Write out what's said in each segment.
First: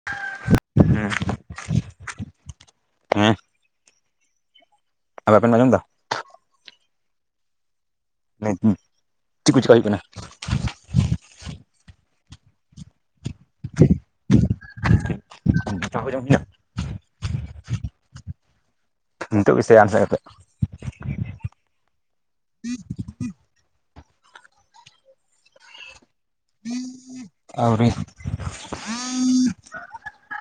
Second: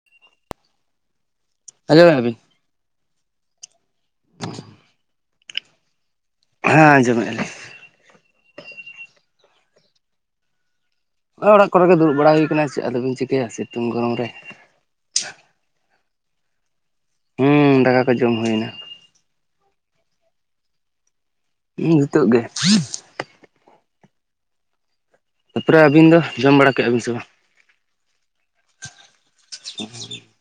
ᱦᱮᱸ ᱟᱸᱡᱚᱢ [unintelligible] ᱦᱮᱸ [inaudible] [unintelligible] ᱟᱡᱚᱢ ᱫᱟ ᱦᱮᱸ ᱟᱸᱡᱚᱢᱮᱜᱼᱟ ᱞᱤᱧ ᱱᱤᱛ ᱦᱩᱸ ᱪᱤᱜ ᱠᱩ ᱪᱮᱠᱟ ᱦᱩᱭᱩᱜ ᱠᱟᱱᱟ ᱦᱚᱜᱼᱚᱭ ᱚᱲᱟᱜ ᱠᱚᱨᱮ ᱜᱮ ᱫᱩᱲᱩᱵ ᱵᱟᱲᱟ ᱦᱩᱭ ᱠᱟᱱᱟ ᱪᱮᱜ ᱟᱫᱚ ᱵᱤᱱ ᱪᱤᱠᱟᱹᱭᱟ ᱥᱤᱛᱩᱝ ᱜᱚᱨᱚᱢ ᱨᱮ ᱫᱟᱠᱟ ᱠᱚ ᱡᱚᱢ [unintelligible] ᱦᱩᱸ ᱫᱟᱠᱟ ᱠᱚ ᱡᱚᱢ ᱦᱩᱭᱱᱟ ᱱᱤᱛᱚᱜ ᱜᱮ ᱥᱮ ᱟᱱ ᱥᱮᱜ ᱠᱟᱛᱮᱜ ᱦᱩ ᱦᱤᱛᱚᱜ ᱜᱮ ᱛᱟᱨᱯᱚᱨᱮ ᱟᱹᱵᱤᱱ ᱫᱚ ᱡᱚᱢ ᱵᱟᱲᱟ ᱠᱮᱜᱼᱟ ᱵᱤᱱ ᱥᱮ ᱵᱟᱝ? ᱟᱹᱣᱨᱤ [inaudible]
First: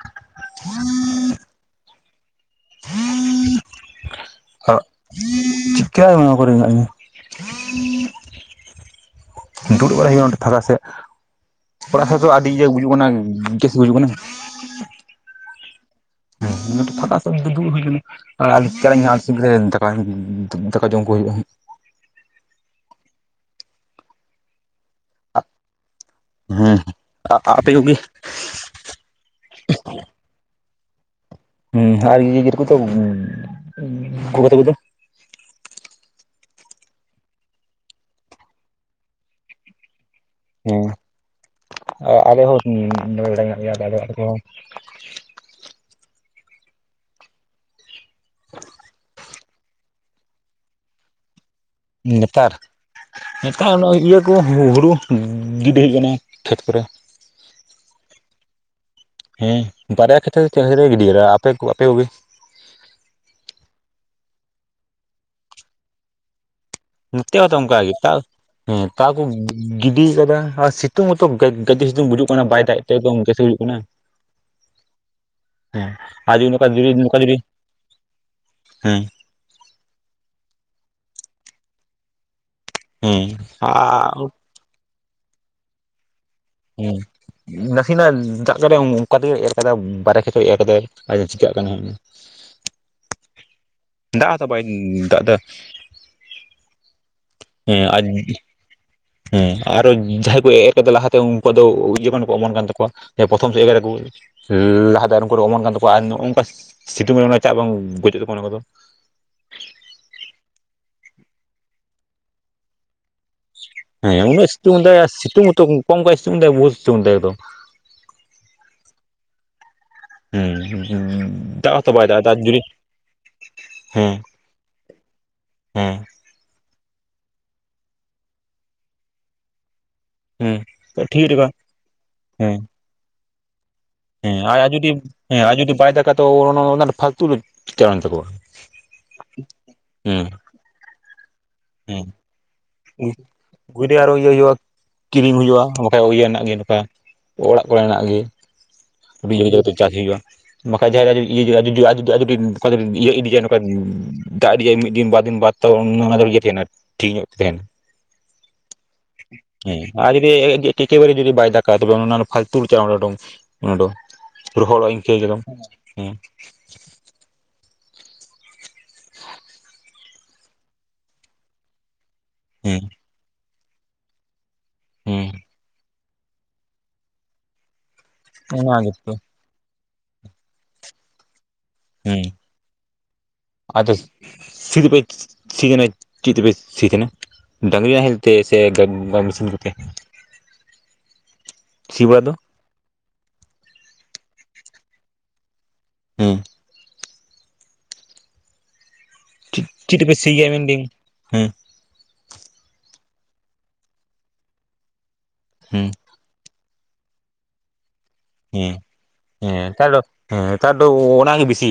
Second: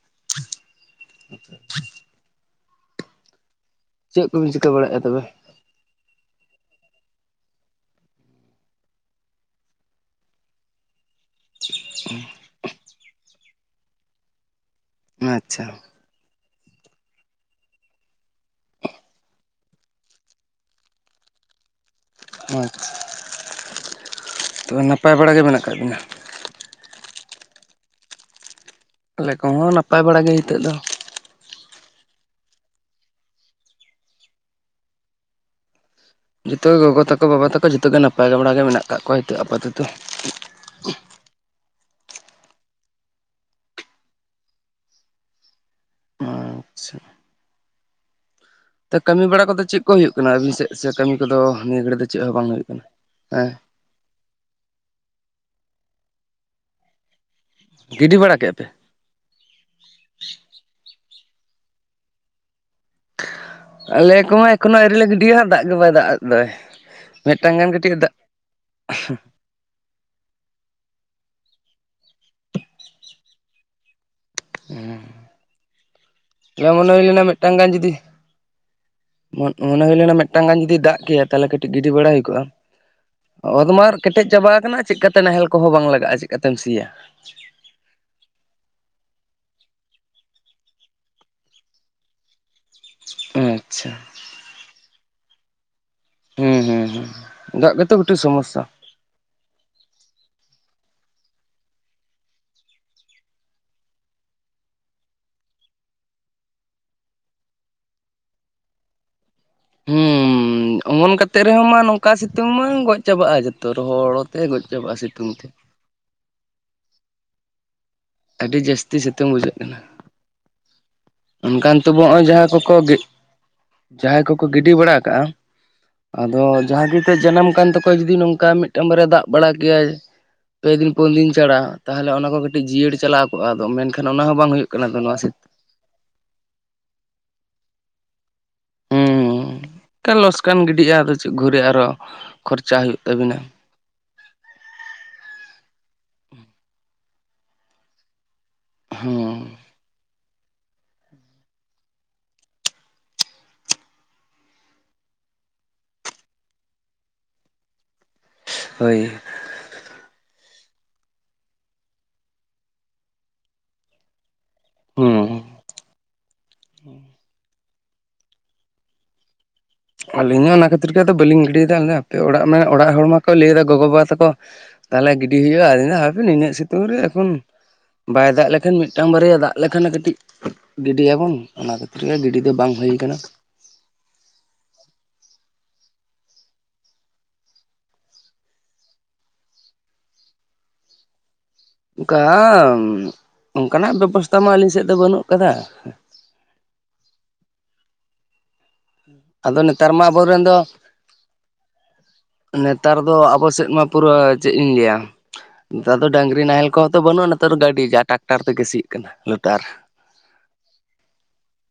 [unintelligible] ᱪᱮᱫ ᱠᱚᱵᱤᱱ ᱪᱤᱠᱟᱹ ᱵᱟᱲᱟᱭᱮᱫᱼᱟ ᱛᱚᱵᱮ? [unintelligible] ᱠᱚᱨᱮ [unintelligible] ᱫᱩᱲᱩᱵ ᱵᱟᱲᱟᱭ ᱦᱩᱭᱩᱜᱼᱟ ᱚᱰᱮ ᱯᱷᱟᱠᱟ ᱥᱮᱜ ᱚᱲᱟᱜ ᱥᱮᱜ ᱫᱚ ᱟᱹᱰᱤ ᱤᱭᱟᱹ ᱵᱩᱡ ᱦᱩᱭ ᱚᱱᱟ ᱜᱮ ᱜᱮ ᱵᱩᱡᱩᱜ ᱠᱟᱱᱟ [inaudible] ᱟᱪᱪᱷᱟ ᱦᱮᱸ ᱤᱱᱟᱹᱴᱮ ᱯᱷᱟᱠᱟ ᱥᱮᱜ ᱫᱩ ᱫᱩᱲᱩᱵ ᱦᱩᱭ ᱠᱟᱱᱟ ᱚᱲᱟᱜ ᱟᱞᱤᱧ ᱪᱟᱞᱟᱜ ᱤᱧ ᱦᱟᱸᱜ [unintelligible] ᱫᱟᱠᱟᱧ ᱫᱟᱠᱟ ᱡᱚᱢ ᱠᱚ ᱦᱩᱭᱩᱜᱼᱟ ᱦᱟᱸᱜ ᱟᱪᱪᱷᱟ ᱛᱚ ᱱᱟᱯᱟᱭ ᱵᱟᱲᱟ ᱜᱮ ᱢᱮᱱᱟᱜ ᱠᱟᱜ ᱵᱤᱱᱟ ᱦᱩᱸ ᱟᱜ ᱟᱜ ᱟᱯᱮ ᱠᱚᱜᱮ ᱟᱞᱮ ᱠᱚᱦᱚᱸ ᱱᱟᱯᱟᱭ ᱵᱟᱲᱟ ᱜᱮ ᱦᱤᱛᱚᱜ ᱫᱚ ᱟᱨ [unintelligible] ᱠᱚᱫᱚ ᱜᱚᱜᱚ ᱛᱟᱠᱚ ᱫᱚ ᱡᱚᱛᱚ ᱜᱮ ᱜᱚᱜᱚ ᱛᱟᱠᱚ ᱵᱟᱵᱟ ᱛᱟᱠᱚ ᱡᱚᱛᱚ ᱜᱮ ᱱᱟᱯᱟᱭ ᱜᱮ ᱵᱟᱲᱟᱭ ᱜᱮ ᱢᱮᱱᱟᱜᱠᱟᱜ ᱠᱚᱣᱟ ᱦᱤᱛᱚᱜ ᱟᱯᱟᱛᱚᱛᱚ ᱦᱩᱸ ᱟᱸ ᱟᱞᱮ ᱦᱚᱸ ᱱᱟᱯᱟᱭ ᱵᱟᱲᱟ [unintelligible] ᱟᱪᱪᱷᱟ [inaudible] ᱛᱚ ᱠᱟᱹᱢᱤ ᱵᱟᱲᱟ ᱠᱚᱫᱚ ᱪᱮᱜ ᱠᱚ ᱦᱩᱭᱩᱜ ᱠᱟᱱᱟ ᱟᱹᱵᱤᱱ ᱥᱮᱜ ᱥᱮ ᱠᱟᱹᱢᱤ ᱠᱚᱫᱚ ᱱᱤᱭᱟᱹ ᱜᱷᱟᱹᱲᱤ ᱫᱚ ᱪᱮᱜ ᱦᱚᱸ ᱵᱟᱝ ᱦᱩᱭᱩᱜ ᱠᱟᱱᱟ ᱦᱮᱸ ᱱᱚᱜᱼᱚᱭ [unintelligible] ᱠᱚ ᱦᱩᱦᱩᱲᱩ ᱜᱤᱰᱤ ᱦᱟᱹᱭ ᱠᱟᱱᱟ ᱠᱷᱮᱛ ᱠᱚᱨᱮ ᱜᱤᱰᱤ ᱵᱟᱲᱟ ᱠᱮᱜ ᱟ ᱯᱮ ᱦᱮᱸ ᱵᱟᱨᱭᱟ ᱠᱷᱮᱛᱮ ᱠᱷᱮᱛᱨᱮ ᱜᱤᱰᱤ ᱠᱮᱫᱟ ᱟᱯᱮ ᱠᱚ ᱟᱯᱮ ᱠᱚᱜᱮ ᱟᱞᱮ ᱠᱚᱢᱟ ᱮᱠᱷᱚᱱᱚ ᱟᱹᱨᱤ ᱞᱮ ᱜᱤᱰᱤᱭᱟ ᱦᱟᱸᱜ ᱫᱟᱜᱽ ᱜᱮ ᱵᱟᱭ ᱫᱟᱜᱽ ᱮᱫ ᱫᱟᱭ ᱱᱚᱛᱮ ᱦᱚᱸᱛᱚ ᱚᱝᱠᱟ ᱜᱤ ᱛᱟᱣ ᱦᱮᱸ ᱛᱟᱣ ᱠᱚ ᱜᱤᱰᱤ ᱠᱟᱫᱟ ᱟᱨ ᱥᱤᱛᱩᱝ ᱦᱚᱛᱚ ᱜᱟᱡ ᱜᱟᱡᱮ ᱥᱤᱛᱩᱝ ᱵᱩᱡᱩᱜ ᱠᱟᱱᱟ ᱵᱟᱭ ᱫᱟᱜᱮᱜ ᱛᱮ ᱮᱠᱫᱚᱢ ᱜᱮᱥᱮ ᱵᱩᱡᱟᱹᱜ ᱠᱟᱱᱟ ᱦᱚᱸ ᱦᱮᱸ ᱟᱨ ᱡᱩᱫᱤ ᱱᱚᱝᱠᱟ ᱛᱚ ᱡᱩᱫᱤ ᱢᱚᱱᱮ ᱦᱩᱭ ᱱᱚᱝᱠᱟ ᱞᱮᱱᱟ ᱡᱩᱫᱤ ᱢᱤᱜᱴᱟᱝ ᱜᱟᱱ ᱡᱩᱫᱤ ᱦᱮᱸ ᱢᱚᱱ ᱢᱚᱱᱮ ᱦᱩᱭ ᱞᱮᱱᱟ ᱢᱤᱜᱴᱟᱝ ᱜᱟᱱ ᱡᱩᱫᱤ ᱫᱟᱜᱽ ᱠᱮᱭᱟ ᱛᱟᱦᱚᱞᱮ ᱠᱟᱹᱴᱤᱡᱽ ᱜᱤᱰᱤ ᱵᱟᱲᱟ ᱦᱩᱭ ᱠᱚᱜᱼᱟ ᱦᱮᱸ ᱚᱛ ᱢᱟ ᱟᱨ ᱠᱮᱴᱮᱡᱽ ᱪᱟᱵᱟ ᱟᱠᱟᱱᱟ ᱪᱮᱜᱠᱟᱛᱮ ᱱᱟᱦᱮᱞ ᱠᱚᱦᱚᱸ ᱵᱟᱝ ᱞᱟᱜᱟᱜᱼᱟ ᱪᱮᱫᱠᱟᱛᱮᱢ ᱥᱤᱭᱟ ᱦᱩᱸ ᱱᱟᱥᱮᱱᱟᱜ ᱫᱟᱜᱽ ᱠᱟᱫᱟᱭ ᱚᱝᱠᱟ ᱛᱮᱜᱮ ᱮᱨ ᱠᱟᱫᱟ ᱵᱟᱨᱟ ᱠᱷᱮᱛᱮ ᱮᱨ ᱠᱟᱫᱟᱭ ᱟᱫᱚ ᱪᱤᱠᱟᱜ ᱠᱟᱱᱟ ᱦᱟ ᱟᱪᱪᱷᱟ ᱫᱟᱜᱽ ᱦᱚᱸᱛᱚ ᱵᱟᱭ ᱫᱟᱜᱽ ᱫᱟ ᱦᱩᱸ ᱦᱩᱸ ᱦᱩᱸ ᱫᱟᱜ ᱦᱮᱸ ᱜᱮᱛᱚ ᱟᱫ ᱢᱤᱫᱴᱮᱱ ᱥᱚᱢᱚᱥᱥᱟ ᱦᱮᱸ ᱟᱨᱚ ᱡᱟᱦᱟᱸᱭ ᱠᱚ ᱮᱨ ᱠᱟᱫᱟ ᱞᱟᱦᱟᱛᱮ ᱩᱱᱠᱩᱣᱟᱜ ᱫᱚ ᱡᱚᱠᱷᱚᱱ ᱠᱚ ᱚᱢᱚᱱ ᱠᱟᱱ ᱛᱟᱠᱚᱣᱟ ᱯᱨᱚᱛᱷᱚᱢ ᱥᱮᱫ ᱮᱨᱟ ᱠᱚ ᱞᱟᱦᱟᱛᱮ ᱩᱱᱠᱩ ᱚᱢᱚᱱ ᱠᱟᱱ ᱛᱟᱠᱚᱣᱟ ᱟᱨ ᱱᱚᱜᱼᱚ ᱱᱚᱝᱠᱟ ᱥᱤ ᱥᱤᱛᱩᱝ ᱨᱮ ᱚᱱᱟ ᱪᱟᱜ ᱵᱟᱝ ᱜᱚᱡᱚᱜ ᱛᱟᱠᱚᱣᱟ ᱚᱱᱟ ᱠᱚᱫᱚ ᱦᱩᱸ ᱚᱢᱚᱱ ᱠᱟᱛᱮᱫ ᱨᱮᱦᱚᱸ ᱢᱟ ᱱᱚᱝᱠᱟ ᱥᱤᱛᱩᱝ ᱢᱟ ᱜᱚᱡᱽ ᱪᱟᱵᱟᱜᱼᱟ ᱡᱚᱛᱚ ᱨᱚᱦᱚᱲ ᱦᱮᱸ ᱛᱮ ᱩᱱᱟᱹᱜ ᱜᱚᱡᱽ ᱥᱤᱛᱩᱝ ᱪᱟᱵᱟᱜᱼᱟ ᱫᱟᱭ ᱟᱨ ᱥᱤᱛᱩᱝ ᱛᱮ [unintelligible] ᱟᱹᱰᱤ ᱡᱟᱹᱥᱛᱤ ᱥᱤᱛᱩᱝ ᱵᱩᱡᱷᱟᱹᱜ ᱠᱟᱱᱟ᱾ ᱩᱸ ᱦᱩᱸ ᱚᱱᱠᱟ ᱱᱤᱛᱳᱜ [unintelligible] ᱦᱟᱸᱜᱼᱚᱭ ᱡᱟᱦᱟᱸᱭ ᱠᱚ ᱠᱚ ᱦᱮᱸ ᱡᱟᱦᱟᱸᱭ ᱠᱚᱠᱚ ᱜᱤᱰᱤ ᱵᱟᱲᱟ ᱠᱟᱜᱼᱟ ᱦᱮᱸ ᱟᱫᱚ ᱡᱟᱦᱟᱸᱭ ᱜᱮ ᱱᱤᱛᱳᱜ ᱡᱟᱱᱟᱢ ᱠᱟᱱ ᱛᱟᱠᱚᱣᱟ ᱡᱩᱫᱤ ᱱᱚᱝᱠᱟ ᱢᱤᱫᱴᱟᱝ ᱵᱟᱨᱭᱟ ᱫᱟᱜ ᱵᱟᱲᱟ ᱠᱮᱭᱟᱭ ᱦᱮᱸ ᱯᱮ ᱫᱤᱱ ᱯᱩᱱ ᱴᱷᱤᱠ ᱫᱤᱱ ᱞᱮᱠᱟ ᱪᱷᱟᱲᱟ ᱛᱟᱦᱚᱞᱮ ᱚᱱᱟ ᱠᱚ ᱦᱮᱸ ᱠᱟᱹᱴᱤᱡ ᱡᱤᱭᱟᱹᱲ ᱪᱟᱞᱟᱣ ᱠᱚᱜᱼᱟ ᱟᱫᱚ ᱢᱮᱱᱠᱷᱟᱱ ᱚᱱᱟ ᱦᱚᱸ ᱦᱮᱸ ᱵᱟᱝ ᱟᱨ ᱦᱩᱭᱩᱜ ᱟᱡ ᱡᱩᱫᱤ ᱠᱟᱱᱟ ᱛᱚ ᱱᱚᱣᱟ ᱥᱤᱛ ᱦᱮᱸ ᱟᱨ ᱡᱩᱫᱤ ᱵᱟᱭ ᱫᱟᱠᱟ ᱛᱚ ᱚᱱᱟ ᱚᱱᱟ ᱫᱚ ᱯᱷᱟᱞᱛᱩ ᱪᱧᱞᱟᱣ ᱮᱱ ᱛᱟᱠᱚᱣᱟ ᱦᱩᱸᱠᱟᱞ ᱦᱮᱸ ᱞᱚᱥᱠᱟᱱ ᱜᱤᱰᱤᱜ-ᱟ ᱫᱚ ᱪᱮᱫ ᱜᱷᱩᱨᱮ ᱟᱨᱦᱚᱸ ᱦᱮᱸ ᱠᱷᱚᱨᱪᱟ ᱦᱩᱭᱩᱜ ᱛᱟᱵᱤᱱᱟ [inaudible] ᱜᱷᱩᱨᱮ ᱟᱨᱚ ᱤᱭᱟᱹ ᱦᱩᱭᱩᱜᱼᱟ ᱠᱤᱨᱤᱧ ᱦᱩᱭᱩᱜᱼᱟ ᱵᱟᱠᱟᱱ ᱤᱭᱟᱹ ᱨᱮᱱᱟᱜ ᱜᱮ ᱱᱚᱝᱠᱟ ᱚᱲᱟᱜ ᱠᱚᱨᱮᱱᱟᱜ ᱜᱮ ᱦᱩᱸ ᱠᱟᱛᱮ ᱪᱟᱥ ᱦᱩᱭᱩᱜᱼᱟ᱾ ᱵᱟᱠᱷᱟᱱ ᱡᱟᱦᱟᱸ ᱤᱭᱟᱹ ᱤᱫᱤ [unintelligible] ᱫᱟᱜ ᱨᱮᱭᱟᱜ ᱢᱤᱫ ᱫᱤᱱ ᱵᱟᱨ ᱫᱤᱱ ᱵᱟᱫ ᱚᱱᱟᱦᱟᱲᱟᱜ ᱫᱚ ᱤᱭᱟᱹ ᱛᱟᱦᱮᱱᱟ ᱴᱷᱤᱠ ᱧᱚᱜ ᱛᱮ ᱛᱟᱦᱮᱱᱟ ᱦᱳᱭ ᱦᱮᱸ ᱟᱨ ᱡᱩᱫᱤ ᱮᱠᱮᱵᱟᱨᱮ ᱡᱩᱫᱤ ᱵᱟᱭ ᱫᱟᱠᱟ ᱛᱚᱵᱮ ᱚᱱᱟ ᱯᱷᱟᱞᱛᱩ [unintelligible] ᱚᱱᱟ ᱫᱚ ᱨᱚᱦᱚᱲᱚᱜ ᱤᱱᱠᱟᱹ ᱦᱩᱸ ᱠᱮᱫᱟᱢ ᱦᱩᱸ ᱟᱹᱞᱤᱧ ᱦᱚᱸ ᱚᱱᱟ ᱠᱷᱟᱹᱛᱤᱨ ᱜᱮ ᱟᱫᱚ ᱵᱟᱹᱞᱤᱧ ᱜᱤᱰᱤᱭᱮᱫᱟ ᱟᱫᱚ ᱦᱟᱯᱮ ᱚᱲᱟᱜ ᱨᱮᱱᱟᱜ ᱦᱮᱸ ᱚᱲᱚᱜ ᱦᱚᱲ ᱢᱟᱠᱚ ᱞᱟᱹᱭᱮᱫᱟ ᱜᱚᱜᱚ ᱵᱟᱵᱟ ᱛᱟᱠᱚ ᱛᱟᱦᱚᱞᱮ ᱦᱮᱸ ᱜᱤᱰᱤ ᱦᱩᱭᱩᱜᱼᱟ ᱟᱫᱚᱧ ᱦᱟᱯᱮ ᱤᱱᱟᱹᱜ ᱥᱤᱛᱩᱝ ᱨᱮ ᱮᱠᱷᱚᱱᱼᱼ ᱵᱟᱭ ᱫᱟᱜ ᱞᱮᱠᱷᱟᱱ ᱚᱱᱟ ᱢᱤᱫᱴᱟᱝ ᱜᱮᱛᱚ ᱵᱟᱨᱭᱟ ᱫᱟᱜ ᱞᱮᱠᱷᱟᱱ ᱠᱟᱹᱴᱤᱡ ᱜᱤᱰᱤᱭᱟᱵᱚᱱ ᱚᱱᱟ ᱠᱷᱟᱹᱛᱤᱨ ᱜᱮ ᱦᱮᱸ ᱜᱤᱰᱤ ᱫᱚ ᱵᱟᱝ ᱦᱩᱭ ᱠᱟᱱᱟ ᱟᱫᱚ ᱥᱤ ᱫᱚ ᱯᱮ ᱥᱤ ᱠᱟᱱᱟ ᱪᱮᱫ ᱛᱮ ᱯᱮ ᱥᱤ ᱠᱟᱱᱟ ᱰᱟᱝᱨᱤ ᱱᱟᱦᱮᱞ ᱛᱮ ᱥᱮ ᱜᱟᱹᱰᱤ ᱢᱮᱥᱤᱱ ᱠᱚᱛᱮᱼᱼ [inaudible] ᱵᱟᱲᱟ ᱫᱚ ᱜᱟᱢ ᱚᱱᱠᱟᱱᱟᱜ ᱵᱮᱵᱚᱥᱛᱷᱟ ᱢᱟ ᱟᱹᱞᱤᱧ ᱥᱮᱫ ᱫᱚ ᱵᱟᱹᱱᱩᱜ ᱠᱟᱫᱟ ᱦᱩᱸ ᱟᱫᱚ ᱱᱮᱛᱟᱨ ᱪᱮᱫ ᱢᱟ ᱛᱮᱯᱮ ᱟᱵᱳ ᱥᱤ ᱨᱮᱱ ᱜᱮᱭᱟ ᱫᱚ ᱢᱮᱱᱫᱟᱹᱧ ᱦᱮᱸ ᱱᱮᱛᱟᱨ ᱫᱚ ᱟᱵᱚ ᱥᱮᱫ ᱢᱟ ᱯᱩᱨᱟᱹ ᱪᱮᱫ ᱤᱧ ᱞᱟᱹᱭᱟ ᱦᱮᱸ ᱱᱮᱛᱟᱨ ᱫᱚ ᱰᱟᱹᱝᱨᱤ ᱱᱟᱦᱮᱞ ᱠᱚᱦᱚᱸ ᱛᱚ ᱵᱟᱹᱱᱩᱜᱼᱟ ᱱᱮᱛᱟᱨ ᱜᱟᱹᱰᱤ ᱡᱟ ᱴᱟᱠᱴᱟᱨ ᱛᱮᱜᱮ ᱦᱮᱸ ᱥᱤᱜ ᱠᱟᱱᱟ ᱞᱳᱴᱟᱨ ᱦᱮᱸ ᱱᱮᱛᱟᱨ ᱫᱚ ᱦᱮᱸ ᱱᱮᱛᱟᱨ ᱫᱚ ᱚᱱᱟ ᱜᱮ ᱵᱤᱥᱤ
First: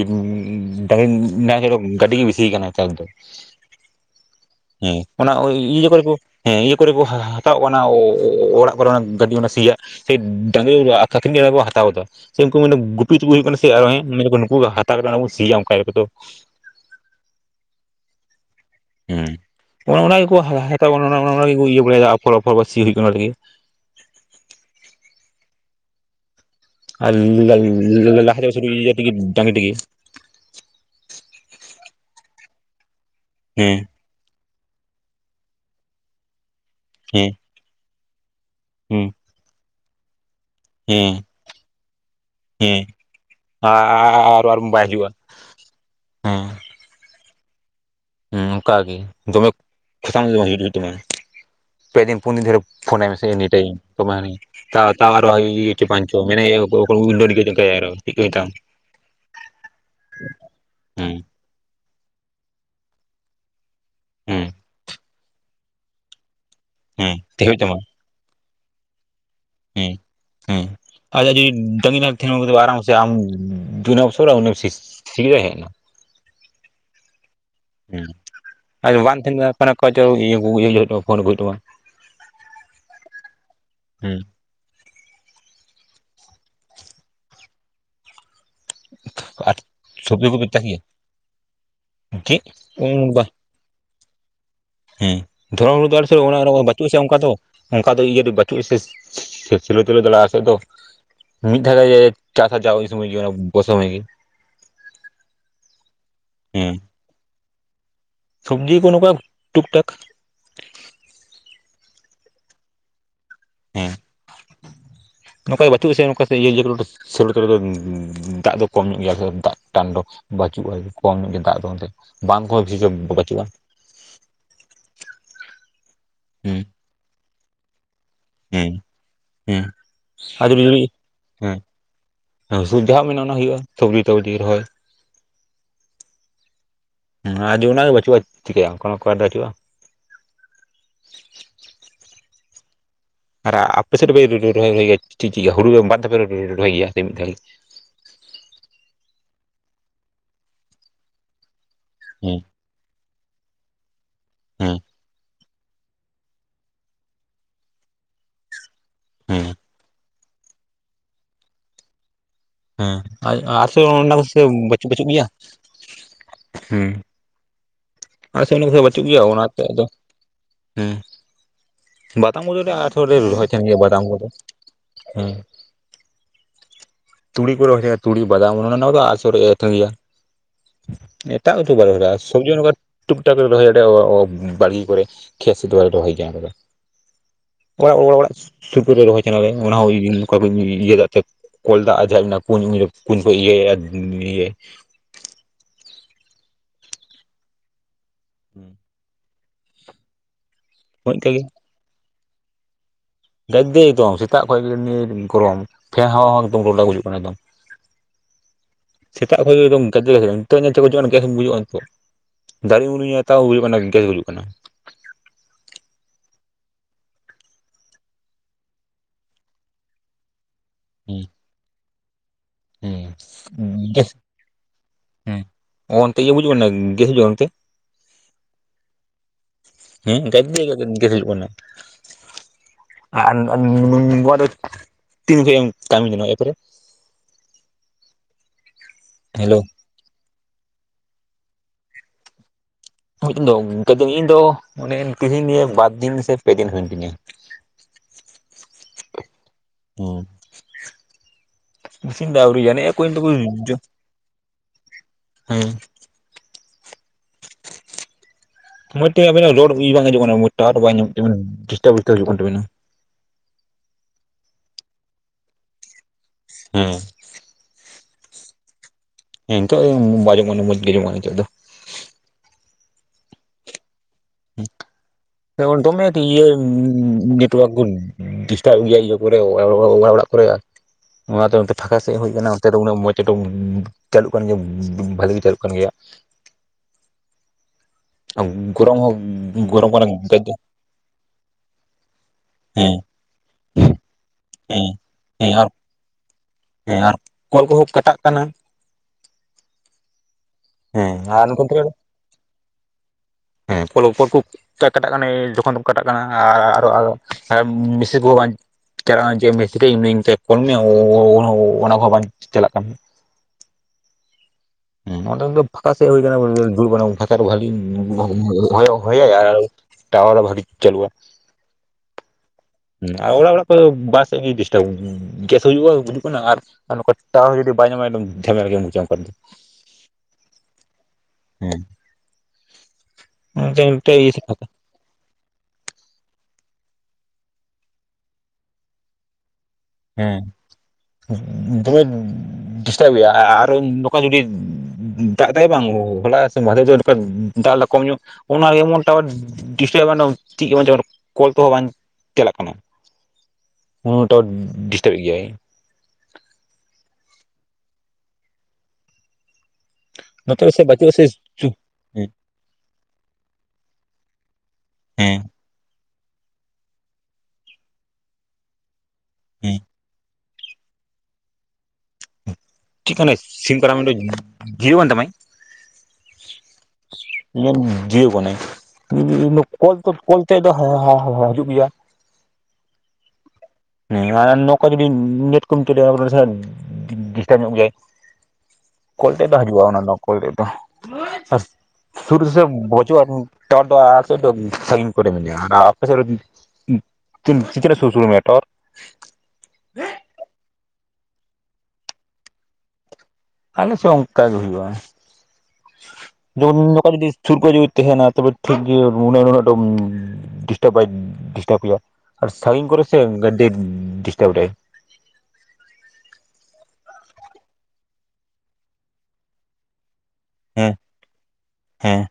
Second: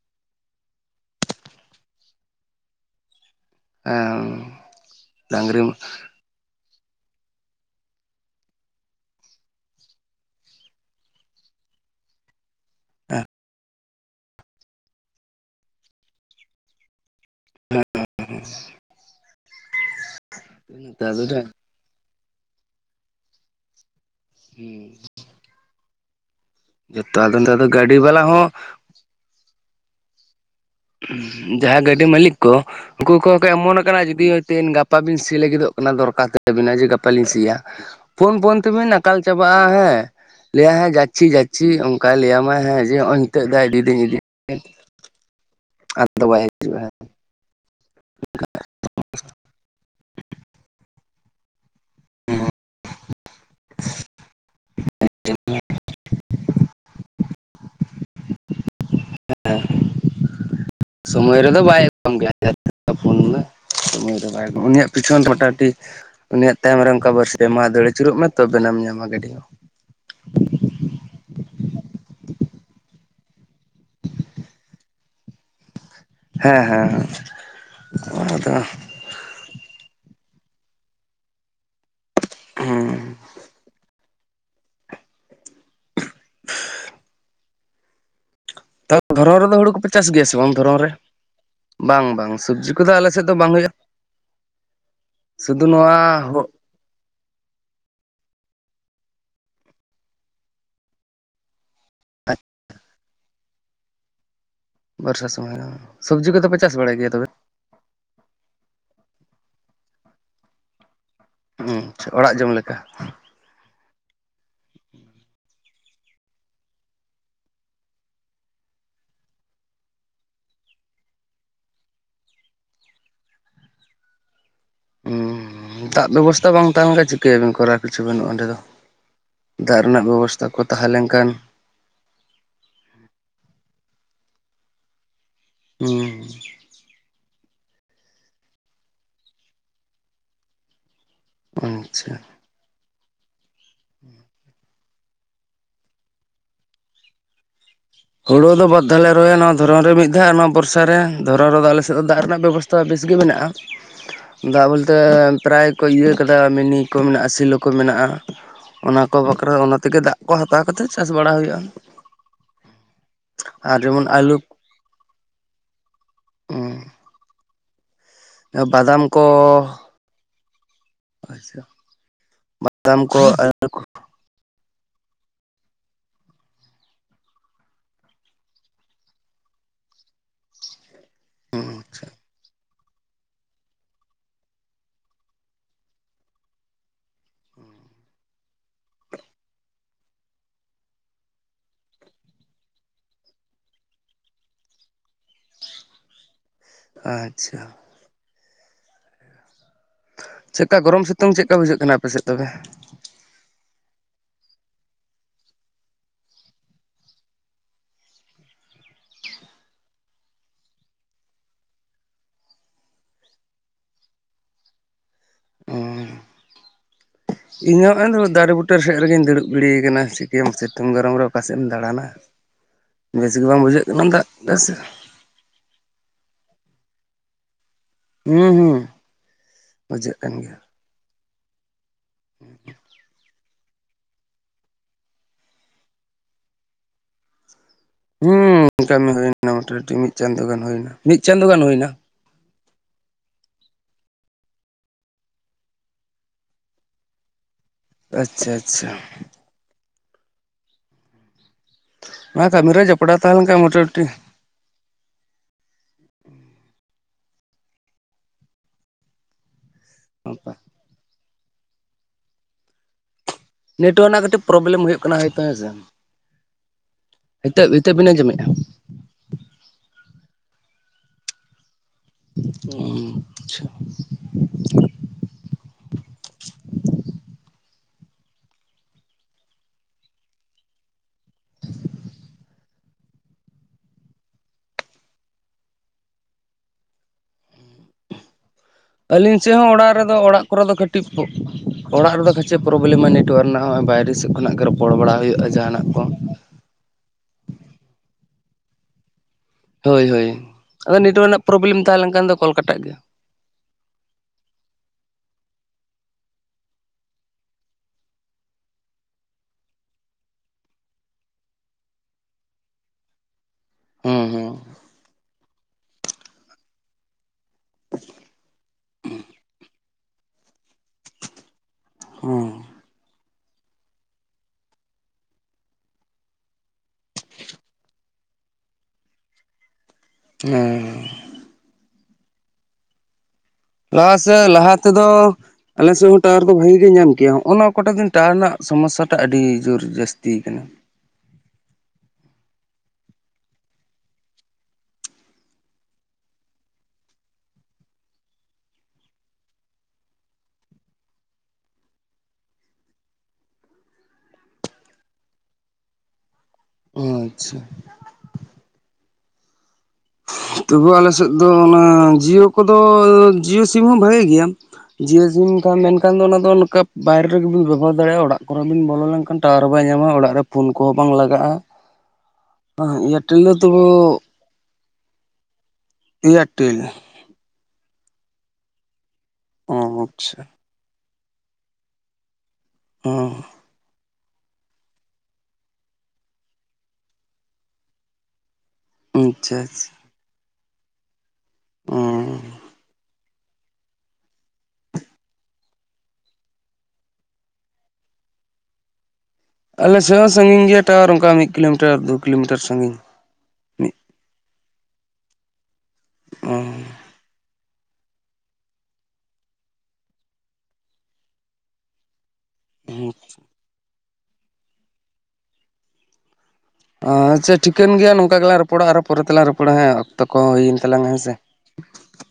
ᱰᱟᱝᱨᱤ ᱱᱟᱦᱮᱞ ᱜᱟᱹᱰᱤ ᱜᱮ ᱵᱤᱥᱤ ᱠᱟᱱᱟ ᱱᱮᱛᱟᱨ ᱫᱚᱼᱼ [inaudible] ᱦᱮᱸ ᱦᱮᱸ ᱚᱱᱟ ᱰᱟᱝᱨᱤ ᱤᱭᱟ. ᱠᱚ ᱨᱮ ᱠᱚᱼᱼ ᱦᱮᱸ ᱤᱭᱟᱹ ᱠᱚᱨᱮ ᱵᱚᱱ ᱦᱟ ᱼᱦᱟ ᱛᱟᱣ ᱚᱱᱟ ᱚᱼᱚ ᱲᱟᱜ ᱠᱚᱨᱮᱱᱟᱜ ᱜᱟᱹᱰᱤ ᱚᱱᱰᱮ ᱥᱤᱭᱟᱜᱭ ᱥᱮ ᱰᱟᱺᱝᱨᱤ ᱛᱟᱹᱠᱤᱱ [unintelligible] ᱠᱚ ᱦᱟᱛᱟᱣ ᱫᱟ ᱥᱮ ᱩᱱᱠᱩ ᱜᱩᱯᱤ ᱠᱚ ᱦᱩᱭᱩᱜ ᱠᱟᱱᱟ ᱥᱮ ᱟᱨ [unintelligible] [inaudible] ᱠᱟᱛᱮ ᱚᱱᱟ ᱵᱚᱱ ᱥᱤᱭᱟ ᱚᱱᱠᱟ ᱫᱚᱼᱼ ᱦᱮᱸᱮᱸ [inaudible] ᱦᱮᱸ ᱚᱱᱮ ᱚᱱᱟᱱᱟᱜ ᱜᱮᱠᱚ ᱞᱟᱦᱟ ᱦᱟᱛᱟᱣ ᱱᱮᱛᱟᱨ ᱫᱚ ᱚᱱᱟᱜ ᱜᱮᱠᱚ ᱤᱭᱟᱹ ᱵᱟᱲᱟᱭ ᱟᱯᱷᱚᱨ ᱟᱯᱷᱚᱨ ᱥᱤ ᱦᱩᱭᱩᱜ ᱠᱟᱱᱟ ᱚᱱᱟ ᱞᱟ. ᱜᱤᱫ᱾ ᱦᱩᱸ ᱟᱨ ᱡᱚᱛᱚ ᱟᱫᱚ ᱱᱮᱛᱟᱨ ᱫᱚ ᱜᱟᱹᱰᱤ ᱵᱟᱞᱟ [unintelligible] ᱞᱟᱦᱟ ᱦᱚᱸ ᱨᱮ ᱰᱟᱝᱨᱤ ᱜᱮᱼᱼ ᱩᱸᱦ ᱡᱟᱦᱟᱸ ᱜᱟᱹᱰᱤ ᱢᱟᱹᱞᱤᱠ ᱠᱚ ᱩᱱᱠᱩ ᱠᱚᱠᱚ ᱮᱢᱚᱱ ᱦᱮᱸ ᱟᱠᱟᱱᱟ ᱡᱩᱫᱤ ᱛᱮᱱ ᱜᱟᱯᱟ ᱵᱤᱱ ᱥᱤ ᱞᱟᱹᱜᱤᱫᱚᱜ ᱠᱟᱱᱟ ᱫᱚᱨᱠᱟᱨ ᱛᱟᱟᱹᱵᱤᱱᱟ ᱡᱮ ᱜᱟᱯᱟ ᱞᱤᱧ ᱦᱮᱸ ᱥᱤᱭᱟ ᱯᱷᱳᱱ ᱯᱷᱳᱱ ᱛᱮᱵᱤᱱ ᱦᱮᱸ ᱱᱟᱠᱟᱞ ᱪᱟᱵᱟᱜᱼᱟ ᱦᱮᱸ ᱞᱟᱹᱭᱟ‌ ᱦᱮᱸ ᱡᱟᱪᱷᱤ ᱡᱟᱪᱷᱤ ᱚᱱᱠᱟᱭ ᱞᱟᱹᱭ ᱟᱢᱟ ᱦᱮᱸ ᱡᱮ ᱱᱤᱛᱳᱜ ᱜᱮ ᱟᱡ ᱫᱤᱫᱤᱧ ᱤᱫ ᱫᱤ ᱟᱨ ᱟᱨ ᱵᱟᱭ ᱦᱤᱡᱩᱜᱼᱟ ᱟᱫᱚ ᱵᱟᱭ ᱦᱮᱸ ᱚᱱᱠᱟᱜ ᱜᱮ ᱫᱚᱢᱮ [unintelligible] ᱯᱮ ᱫᱤᱱ ᱯᱩᱱ ᱫᱤᱱ ᱫᱷᱩᱨᱤᱭᱟᱹ ᱯᱷᱳᱱ ᱟᱭ ᱢᱮ ᱥᱮ ᱮᱱᱤ ᱴᱟᱭᱤᱢ ᱛᱚᱵᱮ ᱦᱤᱲᱤᱧᱟ ᱛᱟᱣᱟᱨ ᱤᱭᱟᱹ ᱪᱚ ᱵᱟᱝ ᱪᱚ ᱦᱮᱸ ᱦᱩᱸ ᱥᱚᱢᱚᱭ ᱨᱮᱫᱚ ᱵᱟᱭ ᱯᱦᱳᱱ ᱜᱮᱭᱟ ᱟᱡ ᱛᱮ ᱫᱚ ᱯᱷᱚᱱ ᱢᱮ ᱦᱩᱸ ᱩᱱᱤᱭᱟᱜ ᱯᱤᱪᱷᱚᱱ ᱢᱚᱴᱟᱢᱩᱴᱤ ᱩᱱᱤᱭᱟᱜ ᱛᱟᱭᱚᱢ ᱨᱮ ᱚᱱᱠᱟ ᱦᱩᱸ ᱵᱟᱨᱥᱤᱧ ᱛᱮ ᱯᱮ ᱦᱩᱭᱩᱜ ᱢᱟᱥ ᱫᱟᱲᱮ ᱟᱹᱪᱩᱨᱚᱜ ᱢᱮ ᱛᱚᱵᱮ ᱟᱱᱟᱢ ᱧᱟᱢᱟ ᱜᱟᱹᱰᱤ ᱦᱮᱸ ᱦᱮᱸ ᱟᱪᱪᱷᱟ ᱡᱤᱢ ᱛᱟᱜᱤ ᱱᱟ ᱟᱨᱟᱢ ᱥᱮ ᱟᱢ ᱚᱥᱚᱨ ᱥᱤᱜ ᱦᱮᱡ ᱮᱱᱟ ᱦᱮᱸ ᱦᱮᱸ ᱦᱮᱸ ᱟᱫᱚ ᱟᱡ ᱵᱟᱝ ᱛᱟᱦᱮᱸᱱ ᱚᱠᱟᱭᱪᱚ ᱤᱭᱟᱹ ᱤᱭᱟᱹ ᱦᱩᱭᱩᱜ ᱛᱟᱢᱟ ᱯᱷᱳᱱ ᱠᱚ ᱦᱩᱭᱩᱜ ᱛᱟᱢᱟ ᱦᱩᱸ ᱦᱩᱸ ᱻ ᱛ ᱫᱷᱚᱨᱚᱱ ᱨᱮ ᱟᱨ ᱫᱚᱫᱚ ᱦᱩᱲᱩ ᱠᱚᱯᱮ ᱪᱟᱥ ᱜᱮᱭᱟ ᱥᱚᱵᱽᱡᱤ ᱥᱮ ᱠᱚᱯᱮ ᱵᱟᱝ ᱪᱟᱥ ᱫᱷᱚᱨᱚᱱ ᱜᱮᱭᱟ ᱨᱮ ᱵᱟᱝ ᱵᱟᱝ ᱪᱮᱫ ᱥᱚᱵᱽᱡᱤ ᱠᱚᱫᱚ ᱟᱞᱮᱥᱮᱫ ᱫᱚ ᱵᱟᱝ ᱦᱩᱭᱩᱜᱼᱟ ᱦᱮᱸ ᱥᱩᱫᱷᱩ ᱫᱷᱚᱨᱚᱱ ᱦᱩᱲᱩ ᱱᱚᱣᱟ ᱫᱚ ᱟᱞᱮ ᱥᱮᱫ ᱚᱲᱟᱜ ᱨᱮᱠᱚ ᱵᱟᱪ ᱴᱷᱤᱠ ᱟᱪᱷᱮ ᱚᱱᱠᱟ ᱫᱚ ᱚᱱᱠᱟ ᱫᱚ ᱤᱭᱟᱹ ᱫᱚ ᱵᱟᱪᱩᱜᱼᱟ ᱥᱮ ᱯᱷᱤᱞᱳ ᱯᱷᱤᱞᱳ ᱜᱮᱞᱟ ᱥᱮᱫ ᱫᱚ ᱢᱤᱫ ᱫᱷᱟᱜ ᱮᱜ ᱦᱟᱪᱟᱣ ᱚᱥᱚᱢᱚᱭ ᱦᱤᱡᱩᱜᱼᱟ ᱚᱱᱟ ᱵᱚᱥᱚ ᱨᱮ ᱜᱮ ᱵᱚᱨᱥᱟ ᱥᱚᱢᱚᱭ ᱦᱤᱡᱩᱜᱼᱟ ᱥᱚᱵᱽᱡᱤ ᱠᱚᱫᱚᱯᱮ ᱪᱟᱥ ᱵᱟᱲᱟᱭ ᱜᱮᱭᱟ ᱛᱚᱵᱮ ᱥᱚᱵᱡᱤ ᱠᱚ ᱱᱚᱝᱠᱟ ᱴᱩᱠ ᱴᱟᱠ ᱦᱩᱸ ᱪᱷᱟ ᱚᱲᱟᱜ ᱡᱚᱢ ᱞᱮᱠᱟ ᱦᱮᱸ ᱱᱚᱝᱠᱟ ᱵᱟᱹᱪᱩᱜ ᱟ ᱥᱮ ᱱᱚᱝᱠᱟ ᱤᱭᱟᱹ ᱡᱮ ᱠᱚ ᱥᱮᱞᱚ ᱠᱚ ᱨᱮ ᱫᱚ ᱫᱟᱜ ᱫᱚ ᱠᱚᱢ ᱧᱚᱜ ᱜᱮᱭᱟ ᱫᱟᱜ ᱴᱟᱱ ᱫᱚ ᱵᱟᱹᱪᱩᱜᱼᱟ ᱠᱚᱢ ᱧᱚᱜ ᱜᱮ ᱫᱟᱜ ᱫᱚᱛᱮ ᱵᱟᱸ ᱠᱚᱦᱚᱸ ᱵᱮᱥᱤ ᱵᱟᱹᱪᱩᱜᱼᱟ᱾ ᱩᱸᱦ ᱫᱟᱜ ᱵᱮᱵᱚᱥᱛᱟ ᱦᱮᱸ ᱵᱟᱝ ᱛᱟᱦᱮᱱ ᱠᱷᱟᱱ ᱪᱤᱠᱟᱹᱭ ᱟᱵᱤᱱ ᱠᱚᱨᱟᱣ ᱠᱤᱪᱷᱩ ᱵᱟᱹᱱᱩᱜᱼᱟ ᱚᱸᱰᱮ ᱫᱚ ᱦᱮᱸ ᱦᱮᱸ ᱫᱟᱜ ᱨᱮᱱᱟᱜ ᱵᱮᱵᱚᱥᱛᱟ ᱠᱚ ᱛᱟᱦᱮᱸ ᱞᱮᱱᱠᱷᱟᱱ ᱦᱟᱹᱥᱩᱫ ᱡᱟᱸᱦᱟ ᱢᱮᱱᱟᱜᱼᱟ ᱚᱱᱟ ᱦᱩᱭᱩᱜᱼᱟ ᱥᱚᱵᱡᱤ ᱛᱚᱵᱡᱤ ᱨᱚᱦᱚᱭ ᱩᱸ ᱦᱟᱸᱡᱩᱲᱟ ᱵᱟᱪᱩᱜᱼᱟᱡ ᱪᱤᱠᱟᱹᱭᱟᱢ ᱠᱚᱱᱳ ᱠᱚᱨᱟᱨ ᱜᱮ ᱵᱟᱪᱩᱜᱼᱟ ᱚᱱᱤᱪᱷᱟ ᱟᱨ ᱟᱯᱮ ᱥᱮᱫ ᱨᱮ ᱯᱮ ᱨᱩ ᱨᱚᱦᱚᱭ ᱜᱮᱭᱟ ᱪᱮᱫ ᱪᱮᱫ ᱦᱩᱲᱩ ᱵᱟᱫᱷᱟᱯᱮ ᱨᱩ ᱨᱚᱦᱚᱭ ᱜᱮᱭᱟ ᱥᱮ ᱢᱤᱫ ᱫᱷᱟᱣ ᱜᱮ ᱦᱩᱲᱩ ᱫᱚ ᱵᱟᱝ ᱫᱷᱟᱣ ᱞᱮ ᱨᱚᱦᱚᱭᱟ ᱱᱚᱣᱟ ᱫᱷᱚᱨᱚᱢ ᱨᱮ ᱢᱤᱫ ᱫᱷᱟᱣ ᱱᱚᱣᱟ ᱵᱚᱨᱥᱟ ᱨᱮ ᱫᱷᱚᱨᱚᱢ ᱨᱮᱫᱚ ᱟᱞᱮ ᱥᱮᱫ ᱫᱚ ᱫᱟᱜ ᱦᱮᱸ ᱨᱮᱱᱟᱜ ᱵᱮᱵᱚᱥᱼᱼ ᱛᱚ ᱵᱮᱥᱜᱮ ᱢᱮᱱᱟᱜᱼᱟ ᱫᱟᱜ ᱦᱮᱸ ᱵᱚᱞᱛᱮ ᱯᱨᱟᱭ ᱠᱚ ᱤᱭᱟᱹ ᱠᱟᱫᱟ ᱢᱤᱱᱤ ᱠᱚ ᱢᱮᱱᱟᱜᱼᱟ ᱥᱤᱞᱚ ᱠᱚ ᱢᱮᱱᱟᱜᱼᱟ ᱚᱱᱟᱠᱚ ᱦᱮᱸ ᱵᱟᱠᱷᱨᱟ ᱚᱱᱟᱛᱮᱜᱮ ᱫᱟᱜ ᱠᱚ ᱦᱟᱛᱟᱣ ᱠᱟᱛᱮᱫ ᱪᱟᱥ ᱵᱟᱲᱟ ᱦᱩᱭᱩᱜᱼᱟ ᱦᱮᱸ ᱟᱨᱥᱮ ᱟᱨ ᱡᱮᱢᱚᱱ ᱚᱱᱟ ᱫᱚ ᱟᱹᱞᱩ ᱵᱟᱪᱩᱜ ᱵᱟᱪᱩᱜ ᱜᱮᱭᱟ ᱦᱮᱸ ᱟᱞᱮ ᱥᱮ ᱚᱱᱟ ᱠᱚ ᱵᱟᱹᱪᱩᱜ ᱜᱮᱭᱟ ᱚᱱᱟᱛᱮ ᱟᱫᱚ ᱟᱪᱪᱷᱟ ᱦᱮᱸ ᱵᱟᱫᱟᱢ ᱠᱚᱫᱚ ᱞᱮ ᱟᱨᱚᱸ ᱞᱮ ᱨᱚᱦᱚᱭ ᱠᱟᱫ ᱜᱮᱭᱟ ᱵᱟᱫᱟᱢ ᱠᱚᱫᱚ ᱦᱮᱸ ᱛᱩᱲᱤ ᱠᱚ ᱨᱚᱦᱚᱭᱟ ᱛᱩᱲᱤ ᱵᱟᱫᱟᱢ ᱚᱱᱟ ᱠᱚ ᱟᱥᱚᱞᱮ ᱟᱹᱛᱷᱟᱲᱤᱭᱟᱹ ᱮᱴᱟᱜ ᱦᱟᱛᱚ ᱠᱚ ᱨᱚᱦᱚᱭᱟ ᱥᱚᱵᱡᱤ ᱚᱱᱟᱠᱚ ᱴᱩᱠᱴᱟᱠ ᱞᱮ ᱨᱚᱦᱚᱭᱟ ᱵᱟᱲᱜᱤ ᱠᱚᱨᱮ ᱠᱷᱮᱥᱛᱩ ᱠᱚ ᱨᱮᱫᱚ ᱦᱩᱭ ᱠᱟᱱᱟ ᱚᱱᱰᱮ ᱫᱚ ᱚᱲᱟᱜ ᱚᱲ ᱚᱲᱟᱜ ᱥᱩᱨ ᱠᱚᱨᱮ ᱨᱮ ᱨᱚᱦᱚᱭ ᱪᱟᱞᱟᱣ ᱞᱮᱱ ᱚᱱᱟ ᱦᱚᱸ ᱦᱩᱭᱞᱮᱱ ᱠᱟᱹᱢᱤ ᱤᱭᱟᱹᱛᱮᱜ ᱠᱚᱞ ᱫᱟᱜ ᱟᱡᱟᱜᱱᱟ ᱠᱩᱧ ᱠᱩᱧ ᱠᱚ ᱤᱭᱟᱹᱭ ᱤᱭᱟᱹ ᱟᱪᱪᱷᱟ ᱦᱩᱸ ᱪᱮᱫᱠᱟ ᱜᱚᱨᱚᱢ ᱦᱚᱸ ᱤᱱᱠᱟᱹ ᱥᱤᱛᱩᱝ ᱜᱮ ᱪᱮᱫ ᱞᱮᱠᱟ ᱵᱩᱡᱷᱟᱹᱜ ᱠᱟᱱᱟ ᱟᱯᱮ ᱥᱮᱫ ᱛᱚᱵᱮ ᱜᱟᱡᱮ ᱮᱠᱫᱚᱢ ᱥᱮᱛᱟᱜ ᱠᱷᱚᱱ ᱜᱮ ᱜᱚᱨᱚᱢ ᱯᱷᱮᱱ ᱦᱟᱣᱟ ᱦᱚᱸ ᱜᱩᱨᱞᱟᱹᱣ ᱜᱩᱡᱩᱜ ᱠᱟᱱᱟ ᱮᱠᱫᱚᱢ ᱥᱮᱛᱟᱜ ᱠᱷᱚᱱ ᱠᱮᱫᱚᱢ ᱜᱮ ᱜᱟᱡᱮ ᱜᱮᱡᱮᱨᱟ ᱪᱮᱫ ᱜᱚᱡᱩᱜᱼᱟ ᱵᱮᱥ ᱵᱩᱡᱩᱜᱼᱟ ᱛᱚ ᱫᱟᱨᱮ ᱩᱹᱧ ᱤᱧ ᱦᱟᱛᱟᱣ ᱦᱩᱭ ᱠᱟᱱᱟ ᱚᱱᱟ ᱤᱱᱠᱟᱹ ᱜᱮ ᱜᱩᱡᱩᱜ ᱠᱟᱱᱟ ᱚ ᱤᱧ ᱦᱚ ᱱᱚᱜ ᱚᱭ ᱫᱟᱨᱮ ᱵᱩᱴᱟᱹᱨᱮ ᱥᱮᱫ ᱨᱮᱜᱤᱧ ᱫᱩᱲᱩᱵ ᱜᱤᱲᱤ ᱠᱟᱱᱟ ᱪᱤᱠᱟᱹᱭᱟᱢ ᱥᱤᱛᱩᱝ ᱜᱚᱨᱚᱢ ᱦᱩᱸ ᱨᱮ ᱚᱠᱟᱥᱮᱫ ᱮᱢ ᱫᱟᱲᱟᱱᱟ ᱵᱮᱥ ᱜᱮ ᱵᱟᱝ ᱦᱩᱸ ᱵᱩᱡᱷᱟᱹᱜ ᱜᱮᱥ ᱠᱟᱱᱟ ᱫᱟᱜ ᱛᱮ ᱥᱮ ᱦᱮᱸ ᱚᱱᱛᱮ ᱜᱮ ᱤᱭᱟᱹ ᱵᱩᱡᱷᱟᱹᱣ ᱠᱟᱱᱟ ᱾ ᱜᱮᱥ ᱦᱤᱡᱩᱜᱼᱟ ᱚᱱᱛᱮ ᱦᱩᱸ ᱦᱩᱸ ᱵᱩᱡᱷᱟᱹᱜ ᱦᱮᱸ ᱠᱟᱱ ᱜᱟᱡᱮ ᱜᱮᱭᱟ ᱜᱟᱡᱮ ᱤᱱᱠᱟᱹ ᱦᱩᱭᱩᱜ ᱠᱟᱱᱟ ᱟᱨ ᱱᱚᱣᱟ ᱫᱚ ᱛᱤᱱ ᱜᱷᱟᱹᱲᱤᱠᱼᱮᱢ ᱠᱟᱹᱢᱤ ᱠᱟᱱᱟ ᱮᱨ ᱯᱚᱨᱮ ᱦᱩᱸ ᱠᱟᱹᱢᱤ ᱦᱩᱭᱱᱟ ᱦᱮᱞᱳ ᱢᱚᱴᱟᱢᱩᱴᱤ ᱢᱤᱫ ᱪᱟᱸᱫᱳ ᱜᱟᱱ ᱦᱩᱭᱱᱟ ᱾ ᱢᱤᱫ ᱪᱟᱸᱫᱳ ᱜᱟᱱ ᱦᱩᱭᱱᱟ? [unintelligible] ᱤᱧ ᱫᱚ ᱚᱱᱮ ᱛᱮᱦᱮᱧ ᱱᱤᱭᱮ ᱵᱟᱨ ᱫᱤᱱ ᱥᱮ ᱯᱮ ᱫᱤᱱ ᱦᱩᱭᱮᱱ ᱛᱤᱧᱟᱹ ᱟᱪᱪᱷᱟ ᱟᱪᱪᱷᱟ ᱚᱸ ᱤᱥᱤᱱ ᱫᱚ ᱱᱚᱣᱟ ᱟᱹᱣᱨᱤ ᱠᱟᱹᱢᱤᱨᱮ ᱡᱟᱱᱤᱡ ᱚᱠᱟᱭ ᱡᱚᱯᱲᱟᱣ ᱫᱚ ᱛᱟᱦᱮᱸ ᱞᱮᱱᱠᱷᱟᱱ ᱡᱚᱜ ᱢᱚᱴᱟᱢᱩᱴᱤ ᱦᱮᱸ ᱢᱚᱸᱡᱽ ᱛᱮ ᱟᱵᱮᱱᱟᱜ ᱨᱚᱲ ᱤᱭᱟᱹ ᱵᱟᱝ ᱟᱡᱚᱢᱚᱜ ᱦᱤᱡᱩᱜ ᱠᱟᱱᱟ ᱱᱟᱯᱟᱭ ᱴᱟᱳᱣᱟᱨ ᱵᱟᱭ ᱧᱟᱢ ᱮᱫ ᱛᱟᱹᱵᱤᱱᱟ ᱰᱤᱥᱴᱟᱯ ᱮᱫ ᱛᱟᱹᱵᱤᱱᱟᱭ ᱱᱮᱴᱳᱣᱟᱨᱠ ᱨᱮᱱᱟᱜ ᱠᱟᱹᱴᱤᱡ ᱯᱨᱚᱵᱞᱮᱢ ᱦᱩᱭᱩᱜ ᱠᱟᱱᱟ ᱦᱳᱭᱛᱚ ᱦᱮᱸᱥᱮ ᱦᱮᱸ ᱱᱤᱛᱟᱹᱜ ᱱᱤᱛᱟᱹᱜ ᱵᱤᱱ ᱟᱸᱡᱚᱢᱮᱜᱼᱟ ᱦᱮ ᱱᱤᱛᱚᱜ [unintelligible] ᱟᱡᱚᱢᱚᱜᱼᱟ ᱢᱚᱸᱡᱽ ᱜᱮ ᱟᱡᱚᱢᱚᱜᱼᱟ ᱱᱤᱛᱚᱜ ᱫᱚ ᱟᱪᱪᱷᱟ ᱨᱚᱲ ᱫᱚᱢᱮ ᱤᱭᱟᱹ ᱱᱮᱴᱳᱣᱟᱨᱠ ᱵᱟᱱᱩᱜ ᱰᱤᱥᱴᱟᱨᱵ ᱜᱮᱭᱟ ᱤᱭᱟᱹ ᱠᱚᱨᱮ ᱚᱲᱟᱜ ᱚᱲᱟᱜ ᱠᱚᱨᱮᱜ ᱱᱚᱣᱟ ᱫᱚ ᱱᱚᱛᱮ ᱯᱷᱟᱸᱠᱟ ᱥᱮᱫ ᱦᱮᱡ ᱦᱩᱭ ᱠᱟᱱᱟ ᱚᱱᱛᱮ ᱫᱚ ᱩᱱᱟᱹᱜ ᱢᱚᱸᱡᱽ ᱩᱰᱩᱜ ᱪᱟᱞᱩᱜ ᱠᱟᱱ ᱜᱮᱭᱟ ᱵᱷᱟᱹᱞᱤ ᱜᱤ ᱪᱟᱹᱞᱩᱜ ᱠᱟᱱ ᱜᱮᱭᱟ [inaudible] ᱟᱹᱞᱤᱧ ᱥᱮᱫ ᱦᱚᱸ ᱜᱚᱨᱚᱢ ᱚᱲᱟᱜ ᱠᱟᱱᱟ ᱨᱮᱫᱚ ᱚᱲᱟᱜ ᱦᱮᱸ ᱠᱚᱨᱮ ᱫᱚ ᱠᱟᱹᱴᱤᱡ ᱚᱲᱟᱜ ᱨᱮᱫᱚ ᱠᱷᱟᱪᱮ ᱯᱨᱚᱵᱞᱮᱢ ᱟᱭ ᱱᱮᱴᱳᱣᱟᱨᱠ ᱨᱮᱱᱟᱜ ᱾ ᱱᱚᱸᱜᱼᱚᱭ ᱵᱟᱭᱨᱮ ᱥᱮᱫ ᱠᱷᱚᱱᱟᱜ ᱜᱮ ᱦᱮᱸ ᱨᱚᱯᱚᱲ ᱵᱟᱲᱟ ᱦᱮᱸ ᱦᱩᱭᱩᱜᱼᱟ ᱟᱨ ᱡᱟᱦᱟᱱᱟᱜ ᱠᱚ ᱦᱮᱸ ᱟᱨ ᱠᱚᱞ ᱠᱚᱦᱚᱸ ᱠᱟᱴᱟᱜ ᱠᱟᱱᱟ᱾ ᱦᱳᱭ ᱦᱳᱭ ᱟᱫᱚ ᱦᱮᱸ ᱱᱮᱴᱳᱣᱟᱨᱠ ᱟᱨ ᱨᱮᱱᱟᱜ ᱯᱨᱚᱵᱞᱮᱢ ᱱᱚᱛᱮ ᱛᱟᱦᱮᱸ ᱞᱮᱱ ᱠᱷᱟᱱ ᱫᱚ ᱠᱚᱞ ᱠᱟᱴᱟᱜ ᱜᱮᱭᱟ ᱦᱮᱸ [unintelligible] ᱠᱟᱴᱟᱜ ᱠᱟᱱᱟ ᱡᱚᱠᱷᱚᱱ ᱫᱚ ᱠᱟᱴᱟᱜ ᱠᱟᱱᱟ ᱟᱨᱚ ᱟᱨᱦᱚ ᱢᱮᱥᱮᱡ ᱠᱚᱦᱚᱸ ᱵᱟᱝ [inaudible] ᱦᱩᱸ ᱦᱩᱸ ᱟᱫᱚ ᱱᱚᱛᱮ ᱯᱷᱟᱠᱟ ᱥᱮᱫ ᱦᱩᱭ ᱠᱟᱱᱟ᱾ [unintelligible] ᱠᱷᱟᱛᱟᱨ ᱵᱷᱟᱹᱞᱤ [unintelligible] ᱦᱚᱭ ᱦᱚᱭᱟᱭᱟᱨ ᱴᱟᱣᱟᱨ ᱵᱷᱟᱹᱜᱤ ᱪᱟᱹᱞᱩᱜᱼᱟ᱾ ᱦᱚᱸ᱾ ᱟᱨ ᱚᱲᱟᱜ ᱚᱲᱟᱜ ᱠᱚ ᱵᱟᱦᱨᱮ ᱥᱮᱫ ᱜᱮ ᱰᱤᱥᱴᱟᱵᱽ ᱜᱮᱥ ᱦᱩᱭᱩᱜᱼᱟ ᱜᱩᱡᱩᱜ ᱠᱟᱱᱟ ᱟᱨ ᱱᱚᱝᱠᱟ ᱴᱟᱣᱟᱨ ᱡᱩᱫᱤ ᱵᱟᱭ ᱧᱟᱢᱟ ᱮᱠᱫᱚᱢ ᱛᱷᱮᱢᱮᱨ ᱜᱮᱢ ᱵᱩᱡᱷᱟᱣᱟ ᱚᱱᱠᱟ ᱦᱮᱸᱻ ᱦᱩᱸ ᱞᱟᱦᱟ ᱥᱮᱫ ᱞᱟᱦᱟ ᱛᱮᱫᱚ ᱟᱞᱮ ᱥᱮᱫ ᱦᱚᱸ ᱴᱟᱣᱟᱨ ᱠᱚ ᱵᱷᱟᱜᱮ ᱜᱮ ᱧᱟᱢ ᱠᱮᱭᱟᱢ ᱚᱱᱟ ᱠᱚᱴᱟᱜ ᱫᱤᱱ ᱴᱟᱣᱟᱨ ᱨᱮᱱᱟᱜ ᱥᱚᱢᱚᱥᱥᱟ ᱴᱟ ᱟᱹᱰᱤ ᱡᱳᱨ ᱡᱟᱹᱥᱛᱤ ᱦᱮᱸ ᱠᱟᱱᱟ᱾ ᱫᱚᱢᱮ ᱰᱤᱥᱴᱟᱵᱮᱜᱼᱟ ᱟᱨᱚᱧ ᱱᱚᱝᱠᱟ ᱡᱩᱫᱤ ᱫᱟᱜ ᱫᱟᱭ ᱵᱟᱝ ᱦᱚᱞᱟᱜ ᱥᱮ ᱢᱟᱫᱷᱮᱨ ᱦᱤᱞᱚᱜ ᱱᱚᱝᱠᱟ ᱫᱟᱜ ᱞᱮᱫᱟ ᱠᱚᱢ ᱧᱚᱜ ᱚᱱᱟ ᱜᱮ ᱡᱮᱢᱚᱱ ᱴᱟᱣᱟᱨ ᱴᱤᱥᱟᱹᱜ [unintelligible] ᱪᱮᱫ ᱜᱮ ᱵᱟᱝ ᱪᱚ ᱟᱨ ᱠᱚᱞ ᱠᱚᱦᱚᱸ ᱵᱟᱝ ᱪᱟᱞᱟᱜ ᱠᱟᱱᱟ᱾ [unintelligible] ᱰᱤᱥᱴᱟᱵᱽ ᱮᱫ ᱜᱮᱭᱟᱭ ᱟᱪᱪᱷᱟ᱾ ᱱᱚᱛᱮ ᱥᱮ ᱛᱚᱵᱮ ᱵᱟᱹᱪᱩᱜ ᱟᱥᱮ ᱟᱞᱮᱥᱮᱫ ᱫᱚ ᱪᱩ ᱚᱱᱟ ᱦᱮᱸ ᱡᱤᱭᱳ ᱠᱚᱫᱚ ᱡᱤᱭᱳ ᱥᱤᱢ ᱦᱚᱸ ᱵᱷᱟᱜᱮ ᱜᱮᱭᱟ ᱡᱤᱭᱳ ᱦᱮᱸ ᱥᱤᱢ ᱠᱷᱟᱱ ᱢᱮᱱᱠᱷᱟᱱ ᱫᱚ ᱚᱱᱟ ᱫᱚ ᱱᱚᱝᱠᱟ ᱵᱟᱭᱨᱮ ᱨᱮᱜᱮ ᱵᱤᱱ ᱵᱮᱵᱚᱦᱟᱨ ᱫᱟᱲᱮᱭᱟᱜᱼᱟ ᱚᱲᱟᱜ ᱠᱚᱨᱮ ᱵᱤᱱ ᱵᱚᱞᱚ ᱞᱮᱱᱠᱷᱟᱱ ᱴᱟᱣᱟᱨ ᱦᱚᱸ ᱦᱮᱸ ᱵᱟᱭ ᱧᱟᱢᱟ ᱟᱲᱟᱜ ᱨᱮ ᱯᱷᱳᱱ ᱠᱚᱦᱚᱸ ᱵᱟᱝ ᱞᱟᱜᱟᱜᱼᱟ ᱪᱮᱫ ᱠᱟᱱᱟᱭ ᱮᱭᱟᱨᱴᱮᱞ ᱫᱚ ᱥᱤᱢ ᱛᱚᱵᱚ ᱠᱟᱨᱰ ᱟᱢᱟᱜ ᱫᱚ ᱡᱤᱭᱳ ᱠᱟᱱ ᱛᱟᱢᱟᱭ? ᱮᱭᱟᱨᱴᱮᱞ ᱤᱧᱟᱹᱜ ᱡᱤᱭᱳ ᱠᱟᱱᱟᱭ ᱚ ᱠᱚᱞ ᱛᱚ ᱠᱚᱞ ᱟᱪᱪᱷᱟ ᱛᱮᱫ ᱫᱚ ᱦᱟᱡᱩᱜ ᱜᱮᱭᱟ᱾ ᱦᱩᱸ᱾ ᱦᱮᱸ ᱟᱨ ᱱᱚᱝᱠᱟ ᱡᱩᱫᱤ ᱱᱮᱴ ᱠᱚᱢ ᱪᱟᱹᱞᱩᱭᱟ [unintelligible] ᱰᱤᱥᱴᱟᱵᱽ ᱧᱚᱜ ᱜᱮᱭᱟᱭ᱾ [inaudible] ᱠᱚᱞ ᱛᱮᱫ ᱫᱚ ᱦᱟᱡᱩᱜᱼᱟ ᱟᱪᱪᱷᱟ ᱚᱱᱟ ᱫᱚ ᱠᱚᱞ ᱛᱮᱫ ᱫᱚ ᱟᱨ ᱚ ᱥᱩᱨ ᱥᱮ ᱵᱟᱹᱪᱩᱜ ᱟᱵᱩᱱ ᱴᱟᱣᱟᱨ ᱫᱚ ᱟᱞᱮ ᱥᱮᱫ ᱫᱚ ᱥᱟᱺᱜᱤᱧ ᱠᱚᱨᱮ ᱢᱮᱱᱟᱭᱟ ᱟᱨ ᱟᱯᱮ ᱥᱮᱫ ᱫᱚ ᱛᱤᱱ ᱛᱤᱱᱟᱹᱜ ᱥᱩᱨ ᱥᱩᱨ ᱢᱮᱭᱟᱭ ᱴᱟᱣᱟᱨ? ᱟᱞᱮ ᱥᱮᱫ ᱦᱚᱸ ᱥᱟᱺᱜᱤᱧ ᱜᱮᱭᱟ ᱴᱟᱣᱟᱨ ᱚᱱᱠᱟ ᱢᱤᱫ ᱠᱤᱞᱳᱢᱤᱴᱟᱨ ᱫᱩ ᱠᱤᱞᱳᱢᱤᱴᱟᱨ ᱥᱟᱺᱜᱤᱧ ᱟᱞᱮ ᱢᱤᱫ ᱥᱮᱫ ᱦᱚᱸ ᱚᱱᱠᱟ ᱜᱮ ᱦᱩᱭᱩᱜᱼᱟ ᱚ ᱡᱮᱢᱚᱱ ᱱᱚᱝᱠᱟ ᱡᱩᱫᱤ ᱥᱩᱨ ᱠᱚ ᱡᱩᱫᱤ ᱛᱟᱦᱮᱱᱟ ᱛᱚᱵᱮ ᱴᱷᱤᱠ ᱜᱮ ᱢᱚᱱᱮ ᱩᱱᱟᱹᱜ ᱰᱚᱢ ᱰᱤᱥᱴᱟᱵᱟᱭ ᱰᱤᱥᱴᱟᱯᱮᱭᱟ᱾ ᱟᱨ ᱥᱟᱺᱜᱤᱧ ᱠᱚᱨᱮ ᱥᱮ ᱜᱟᱰᱮ ᱰᱤᱥᱴᱟᱵᱟᱭ ᱟᱪᱪᱷᱟ ᱴᱷᱤᱠᱟᱹᱱ ᱜᱮᱭᱟ ᱱᱚᱝᱠᱟ ᱜᱮᱞᱟᱝ ᱨᱚᱯᱚᱲᱟ ᱟᱨᱚ ᱯᱚᱨᱮ ᱛᱮᱞᱟᱝ ᱨᱚᱯᱚᱲᱟ ᱦᱮᱸ ᱚᱠᱛᱚ ᱠᱚᱦᱚᱸ ᱦᱩᱭᱮᱱ ᱛᱟᱞᱟᱝ ᱦᱮᱸ ᱥᱮ ᱦᱮᱸ᱾